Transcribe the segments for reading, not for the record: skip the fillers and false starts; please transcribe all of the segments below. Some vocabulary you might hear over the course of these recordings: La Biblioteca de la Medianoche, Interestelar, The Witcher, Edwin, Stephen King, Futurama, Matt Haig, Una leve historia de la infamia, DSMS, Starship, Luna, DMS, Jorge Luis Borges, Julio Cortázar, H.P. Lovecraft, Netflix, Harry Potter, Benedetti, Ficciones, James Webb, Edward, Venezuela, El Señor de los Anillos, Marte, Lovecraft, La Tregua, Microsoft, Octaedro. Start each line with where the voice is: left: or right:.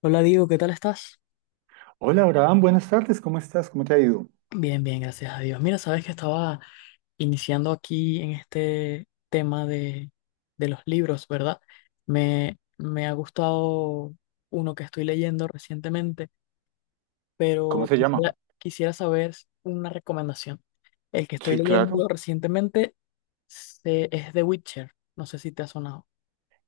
left: Hola Diego, ¿qué tal estás?
right: Hola, Abraham, buenas tardes, ¿cómo estás? ¿Cómo te ha ido?
left: Bien, bien, gracias a Dios. Mira, sabes que estaba iniciando aquí en este tema de los libros, ¿verdad? Me ha gustado uno que estoy leyendo recientemente,
right: ¿Cómo
left: pero
right: se llama?
left: quisiera saber una recomendación. El que estoy
right: Sí, claro.
left: leyendo recientemente es The Witcher. No sé si te ha sonado.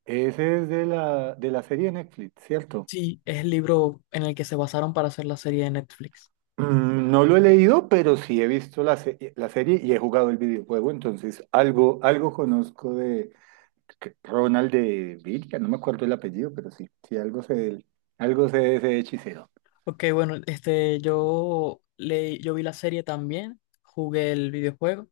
right: Ese es de la serie de Netflix, ¿cierto?
left: Sí, es el libro en el que se basaron para hacer la serie de Netflix.
right: Mm, no lo he leído, pero sí he visto la serie y he jugado el videojuego, entonces algo conozco Ronald de Villa, no me acuerdo el apellido, pero sí, sí, algo sé de él, algo sé de ese hechicero.
left: Ok, bueno, yo yo vi la serie también, jugué el videojuego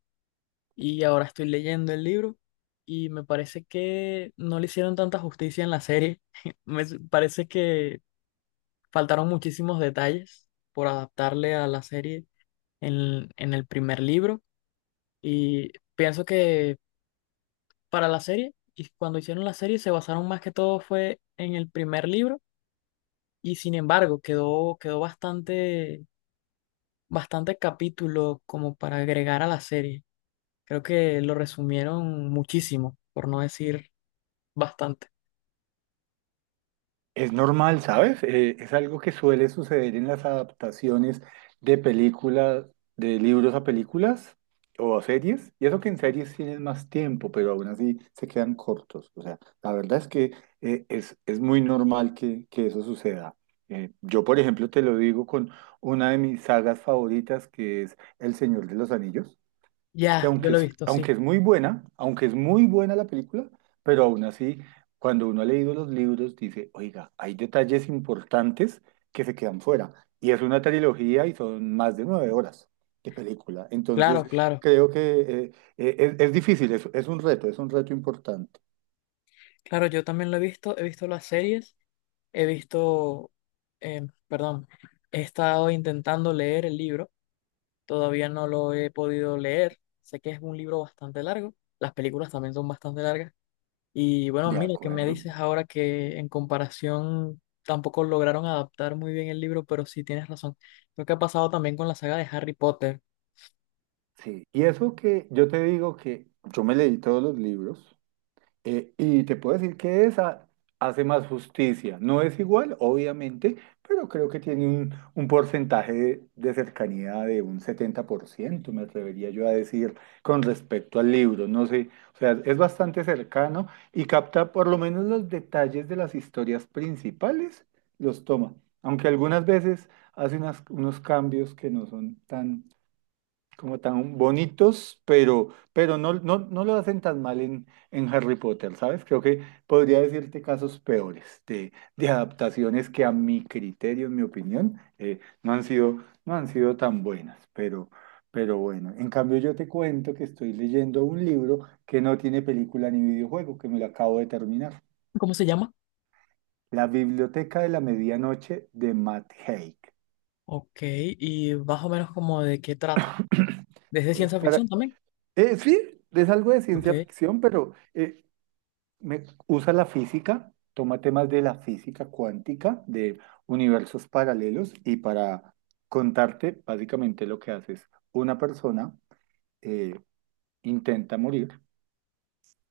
left: y ahora estoy leyendo el libro y me parece que no le hicieron tanta justicia en la serie. Me parece que faltaron muchísimos detalles por adaptarle a la serie en el primer libro y pienso que para la serie y cuando hicieron la serie se basaron más que todo fue en el primer libro y sin embargo quedó bastante bastantes capítulos como para agregar a la serie. Creo que lo resumieron muchísimo, por no decir bastante.
right: Es normal, ¿sabes? Es algo que suele suceder en las adaptaciones de películas, de libros a películas o a series. Y eso que en series tienen más tiempo, pero aún así se quedan cortos. O sea, la verdad es que es muy normal que eso suceda. Yo, por ejemplo, te lo digo con una de mis sagas favoritas, que es El Señor de los Anillos, que
left: Ya, yo lo he visto, sí.
right: aunque es muy buena, aunque es muy buena la película, pero aún así, cuando uno ha leído los libros, dice, oiga, hay detalles importantes que se quedan fuera. Y es una trilogía y son más de 9 horas de película.
left: Claro,
right: Entonces,
left: claro.
right: creo que es difícil, es un reto, es un reto, importante.
left: Claro, yo también lo he visto las series, he visto, perdón, he estado intentando leer el libro, todavía no lo he podido leer, sé que es un libro bastante largo, las películas también son bastante largas. Y bueno,
right: De
left: mira, que me
right: acuerdo.
left: dices ahora que en comparación tampoco lograron adaptar muy bien el libro, pero sí tienes razón. Lo que ha pasado también con la saga de Harry Potter.
right: Sí. Y eso que yo te digo que yo me leí todos los libros. Y te puedo decir que esa hace más justicia. No es igual, obviamente, pero creo que tiene un porcentaje de cercanía de un 70% me atrevería yo a decir, con respecto al libro. No sé, o sea, es bastante cercano y capta por lo menos los detalles de las historias principales, los toma. Aunque algunas veces hace unos cambios que no son tan como tan bonitos, pero, no, no, no lo hacen tan mal en Harry Potter, ¿sabes? Creo que podría decirte casos peores de adaptaciones que a mi criterio, en mi opinión, no han sido tan buenas, pero bueno, en cambio yo te cuento que estoy leyendo un libro que no tiene película ni videojuego, que me lo acabo de terminar.
left: ¿Cómo se llama?
right: La Biblioteca de la Medianoche de Matt Haig.
left: Ok, y más o menos como de qué trata. ¿Desde
right: Pues
left: ciencia
right: para...
left: ficción también?
right: sí, es algo de
left: Ok,
right: ciencia ficción, pero usa la física, toma temas de la física cuántica, de universos paralelos y para contarte básicamente lo que haces. Una persona eh, intenta morir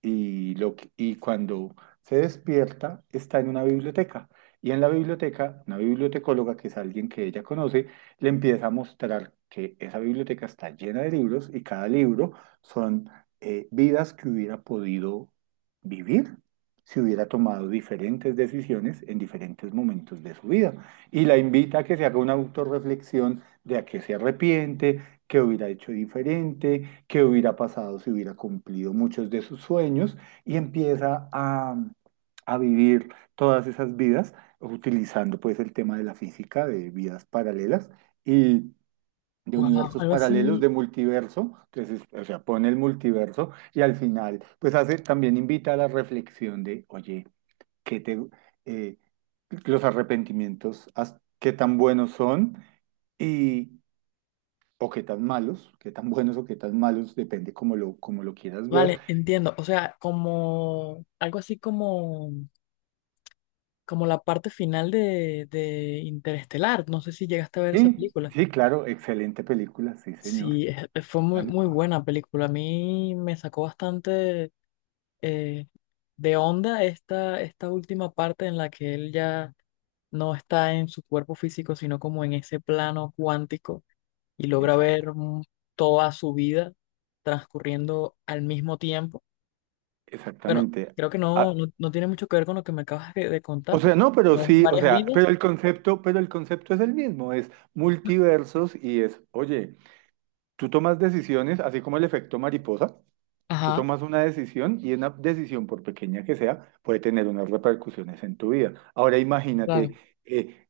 right: y cuando se despierta está en una biblioteca. Y en la biblioteca, una bibliotecóloga, que es alguien que ella conoce, le empieza a mostrar que esa biblioteca está llena de libros y cada libro son vidas que hubiera podido vivir si hubiera tomado diferentes decisiones en diferentes momentos de su vida. Y la invita a que se haga una autorreflexión de a qué se arrepiente, qué hubiera hecho diferente, qué hubiera pasado si hubiera cumplido muchos de sus sueños y empieza a vivir todas esas vidas utilizando pues el tema de la física, de vidas paralelas y de
left: wow,
right: universos
left: algo
right: paralelos,
left: así.
right: de multiverso, entonces, o sea, pone el multiverso y al final pues hace, también invita a la reflexión de, oye, ¿qué te, eh, los arrepentimientos, qué tan buenos son? O qué tan malos, qué tan buenos o qué tan malos, depende como lo quieras ver.
left: Vale, entiendo. O sea, como algo así como, como la parte final de Interestelar. No sé si llegaste a ver esa
right: Y
left: película.
right: sí, claro, excelente película, sí, señor,
left: Sí, fue muy,
right: tal
left: muy
right: cual.
left: buena película. A mí me sacó bastante eh, de onda esta, esta última parte en la que él ya no está en su cuerpo físico, sino como en ese plano cuántico y logra
right: Exacto,
left: ver toda su vida transcurriendo al mismo tiempo. Bueno,
right: exactamente.
left: creo que
right: Ah,
left: no tiene mucho que ver con lo que me acabas de
right: o
left: contar,
right: sea,
left: porque
right: no, pero
left: son
right: sí, o
left: varias
right: sea, pero
left: vidas.
right: el concepto, pero el concepto es el mismo, es multiversos y es, oye, tú tomas decisiones, así como el efecto mariposa, tú
left: Ajá,
right: tomas una decisión y una decisión, por pequeña que sea, puede tener unas repercusiones en tu vida. Ahora
left: claro.
right: imagínate eh,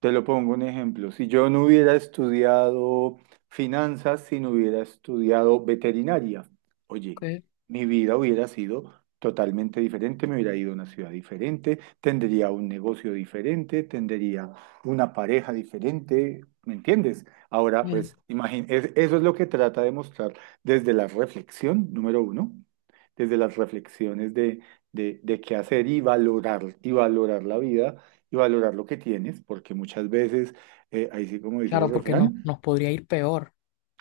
right: Te lo pongo un ejemplo. Si yo no hubiera estudiado finanzas, si no hubiera estudiado veterinaria, oye,
left: Ok,
right: mi vida hubiera sido totalmente diferente, me hubiera ido a una ciudad diferente, tendría un negocio diferente, tendría una pareja diferente, ¿me entiendes? Ahora,
left: bien.
right: pues, eso es lo que trata de mostrar desde la reflexión, número uno, desde las reflexiones de, de qué hacer y valorar la vida y valorar lo que tienes, porque muchas veces, ahí sí como dice el
left: Claro, porque no,
right: refrán,
left: nos podría ir peor.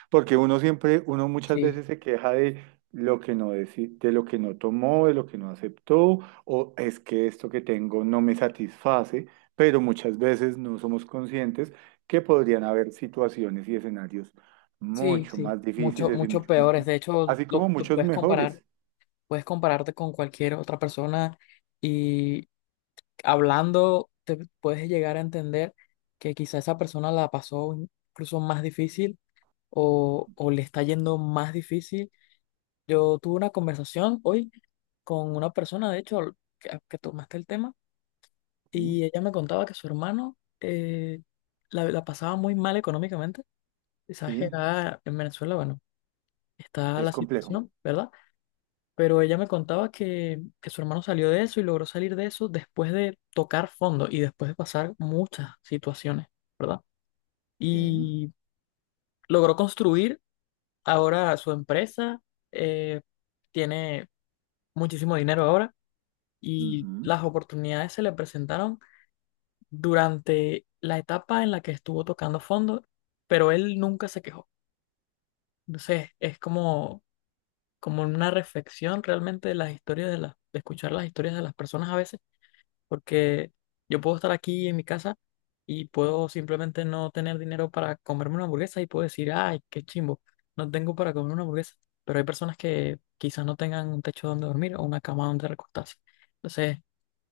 right: porque uno muchas
left: Sí,
right: veces se queja de lo que no deci- de lo que no tomó, de lo que no aceptó, o es que esto que tengo no me satisface, pero muchas veces no somos conscientes que podrían haber situaciones y escenarios
left: sí,
right: mucho
left: sí.
right: más
left: Mucho,
right: difíciles y
left: mucho
right: mucho más
left: peores. De
right: complejos,
left: hecho,
right: así como
left: lo
right: muchos
left: puedes comparar,
right: mejores,
left: puedes compararte con cualquier otra persona y hablando te puedes llegar a entender que quizá esa persona la pasó incluso más difícil o le está yendo más difícil. Yo tuve una conversación hoy con una persona, de hecho, que tomaste el tema,
right: ¿sí?
left: y ella me contaba que su hermano la pasaba muy mal económicamente. Y sabes que
right: Sí,
left: acá en Venezuela, bueno, está
right: es
left: la
right: complejo.
left: situación, ¿verdad? Pero ella me contaba que su hermano salió de eso y logró salir de eso después de tocar fondo y después de pasar muchas situaciones, ¿verdad?
right: Sí.
left: Y logró construir ahora su empresa, eh, tiene muchísimo dinero ahora y
right: Ujú.
left: las oportunidades se le presentaron durante la etapa en la que estuvo tocando fondo, pero él nunca se quejó. Entonces es como, como una reflexión realmente de las historias de de escuchar las historias de las personas a veces porque yo puedo estar aquí en mi casa y puedo simplemente no tener dinero para comerme una hamburguesa y puedo decir, ay, qué chimbo, no tengo para comer una hamburguesa, pero hay personas que quizás no tengan un techo donde dormir o una cama donde recostarse. Entonces,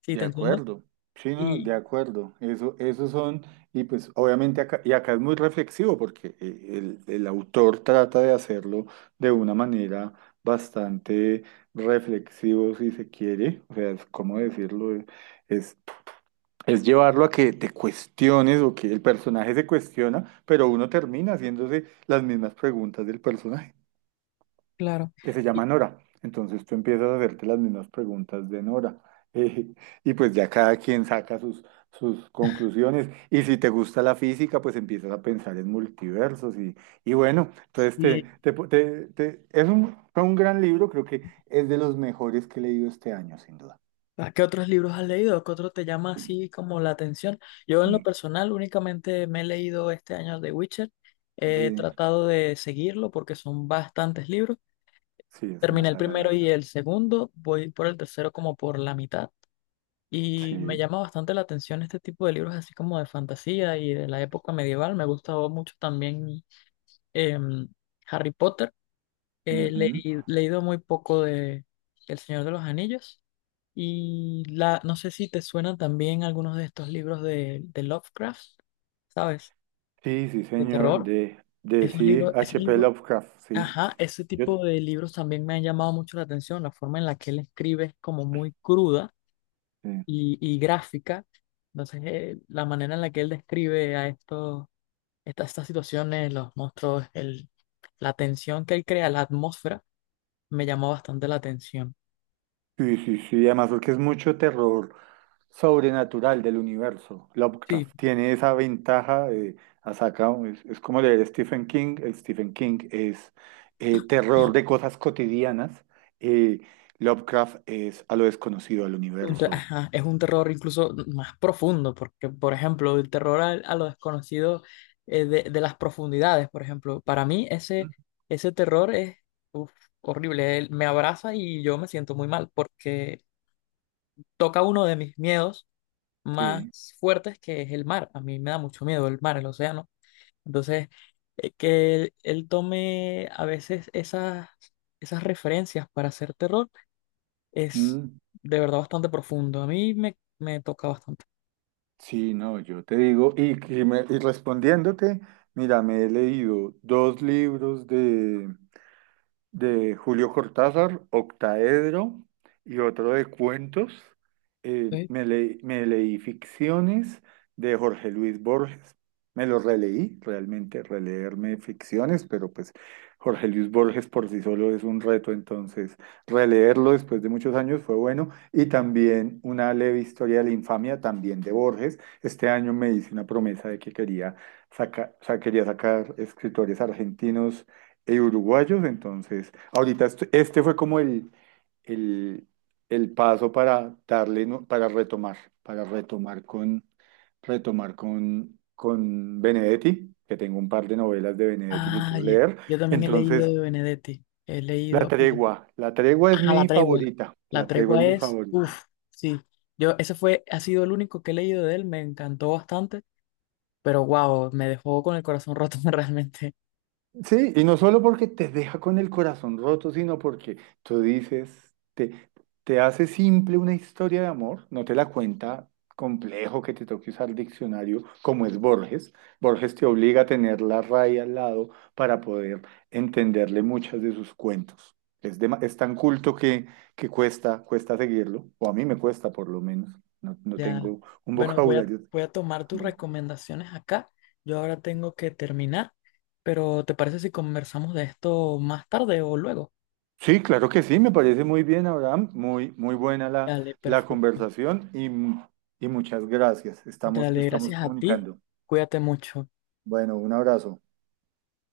left: sí,
right: De
left: te entiendo.
right: acuerdo, sí, no,
left: Y
right: de acuerdo. Eso, esos son, y pues obviamente acá, y acá es muy reflexivo porque el autor trata de hacerlo de una manera bastante reflexivo, si se quiere. O sea, es, ¿cómo decirlo? Es, es llevarlo a que te cuestiones o que el personaje se cuestiona, pero uno termina haciéndose las mismas preguntas del personaje
left: claro,
right: que se llama
left: y,
right: Nora. Entonces tú empiezas a hacerte las mismas preguntas de Nora. eh, y pues ya cada quien saca sus conclusiones. Y si te gusta la física, pues empiezas a pensar en multiversos. Y bueno, entonces te,
left: y,
right: te, te- te- es un, fue un gran libro, creo que es de los mejores que he leído este año, sin duda.
left: ¿a ¿qué otros libros has leído? ¿Qué otro te llama así como la atención? Yo en lo
right: Mm.
left: personal únicamente me he leído este año The Witcher. He
right: Sí,
left: tratado de seguirlo porque son bastantes libros.
right: sí, es una
left: Terminé el
right: saga
left: primero y
right: larga.
left: el segundo, voy por el tercero como por la mitad y me
right: Sí.
left: llama bastante la atención este tipo de libros así como de fantasía y de la época medieval. Me gustaba mucho también em, Harry Potter. He
right: Ujú.
left: leí- leído muy poco de El Señor de los Anillos y la, no sé si te suenan también algunos de estos libros de Lovecraft, ¿sabes?
right: Sí, sí,
left: De
right: señor,
left: terror.
right: de,
left: Esos
right: sí,
left: libros,
right: H.P. Lovecraft, sí.
left: ajá, ese
right: Yo,
left: tipo de libros también me han llamado mucho la atención, la forma en la que él escribe es como muy cruda
right: sí.
left: y gráfica, entonces la manera en la que él describe a estos, estas situaciones, los monstruos, el, la tensión que él crea, la atmósfera, me llamó bastante la atención.
right: Sí, sí, sí, además porque es mucho terror sobrenatural del universo.
left: Sí.
right: Lovecraft tiene esa ventaja, ha es como leer Stephen King, el Stephen King es terror de cosas cotidianas, eh, Lovecraft es a lo desconocido, al
left: un te-
right: universo.
left: ajá, es un terror incluso más profundo, porque, por ejemplo, el terror a lo desconocido de las profundidades, por ejemplo, para mí ese,
right: Mm.
left: ese terror es uf, horrible. Él me abraza y yo me siento muy mal, porque toca uno de mis miedos
right: Sí.
left: más fuertes, que es el mar. A mí me da mucho miedo el mar, el océano. Entonces, que él tome a veces esas, esas referencias para hacer terror es
right: Mm.
left: de verdad bastante profundo. A mí me toca bastante.
right: Sí, no, yo te digo, y respondiéndote, mira, me he leído dos libros de Julio Cortázar, Octaedro y otro de cuentos.
left: ¿Sí?
right: Me leí Ficciones de Jorge Luis Borges. Me lo releí, realmente releerme Ficciones, pero pues Jorge Luis Borges por sí solo es un reto, entonces releerlo después de muchos años fue bueno. Y también una leve historia de la infamia, también de Borges. Este año me hice una promesa de que quería, quería sacar escritores argentinos uruguayos, entonces, ahorita este fue como el, el paso para darle, ¿no? Para retomar, para retomar con, con Benedetti, que tengo un par de novelas de Benedetti que quiero leer.
left: Yo también he leído
right: Entonces,
left: de Benedetti. He
right: La
left: leído.
right: Tregua, La Tregua es
left: Ajá, La
right: mi
left: Tregua.
right: favorita,
left: La
right: La Tregua es
left: Tregua
right: mi
left: es.
right: favorita.
left: Uf, sí. Yo, ese fue, ha sido el único que he leído de él. Me encantó bastante. Pero wow, me dejó con el corazón roto realmente.
right: Sí, y no solo porque te deja con el corazón roto, sino porque tú dices, te hace simple una historia de amor, no te la cuenta complejo que te toque usar diccionario como es Borges. Borges te obliga a tener la raya al lado para poder entenderle muchas de sus cuentos. Es tan culto que cuesta seguirlo, o a mí me cuesta por lo menos, no, no
left: Ya.
right: tengo un
left: Bueno, voy a,
right: vocabulario
left: voy a tomar
right: tan
left: tus
right: bueno.
left: recomendaciones acá. Yo ahora tengo que terminar. Pero ¿te parece si conversamos de esto más tarde o luego?
right: Sí, claro que sí, me parece muy bien, Abraham. Muy, muy buena la,
left: Dale,
right: la
left: perfecto.
right: conversación y muchas gracias. Estamos,
left: Dale,
right: estamos
left: gracias a ti.
right: comunicando.
left: Cuídate mucho.
right: Bueno, un abrazo.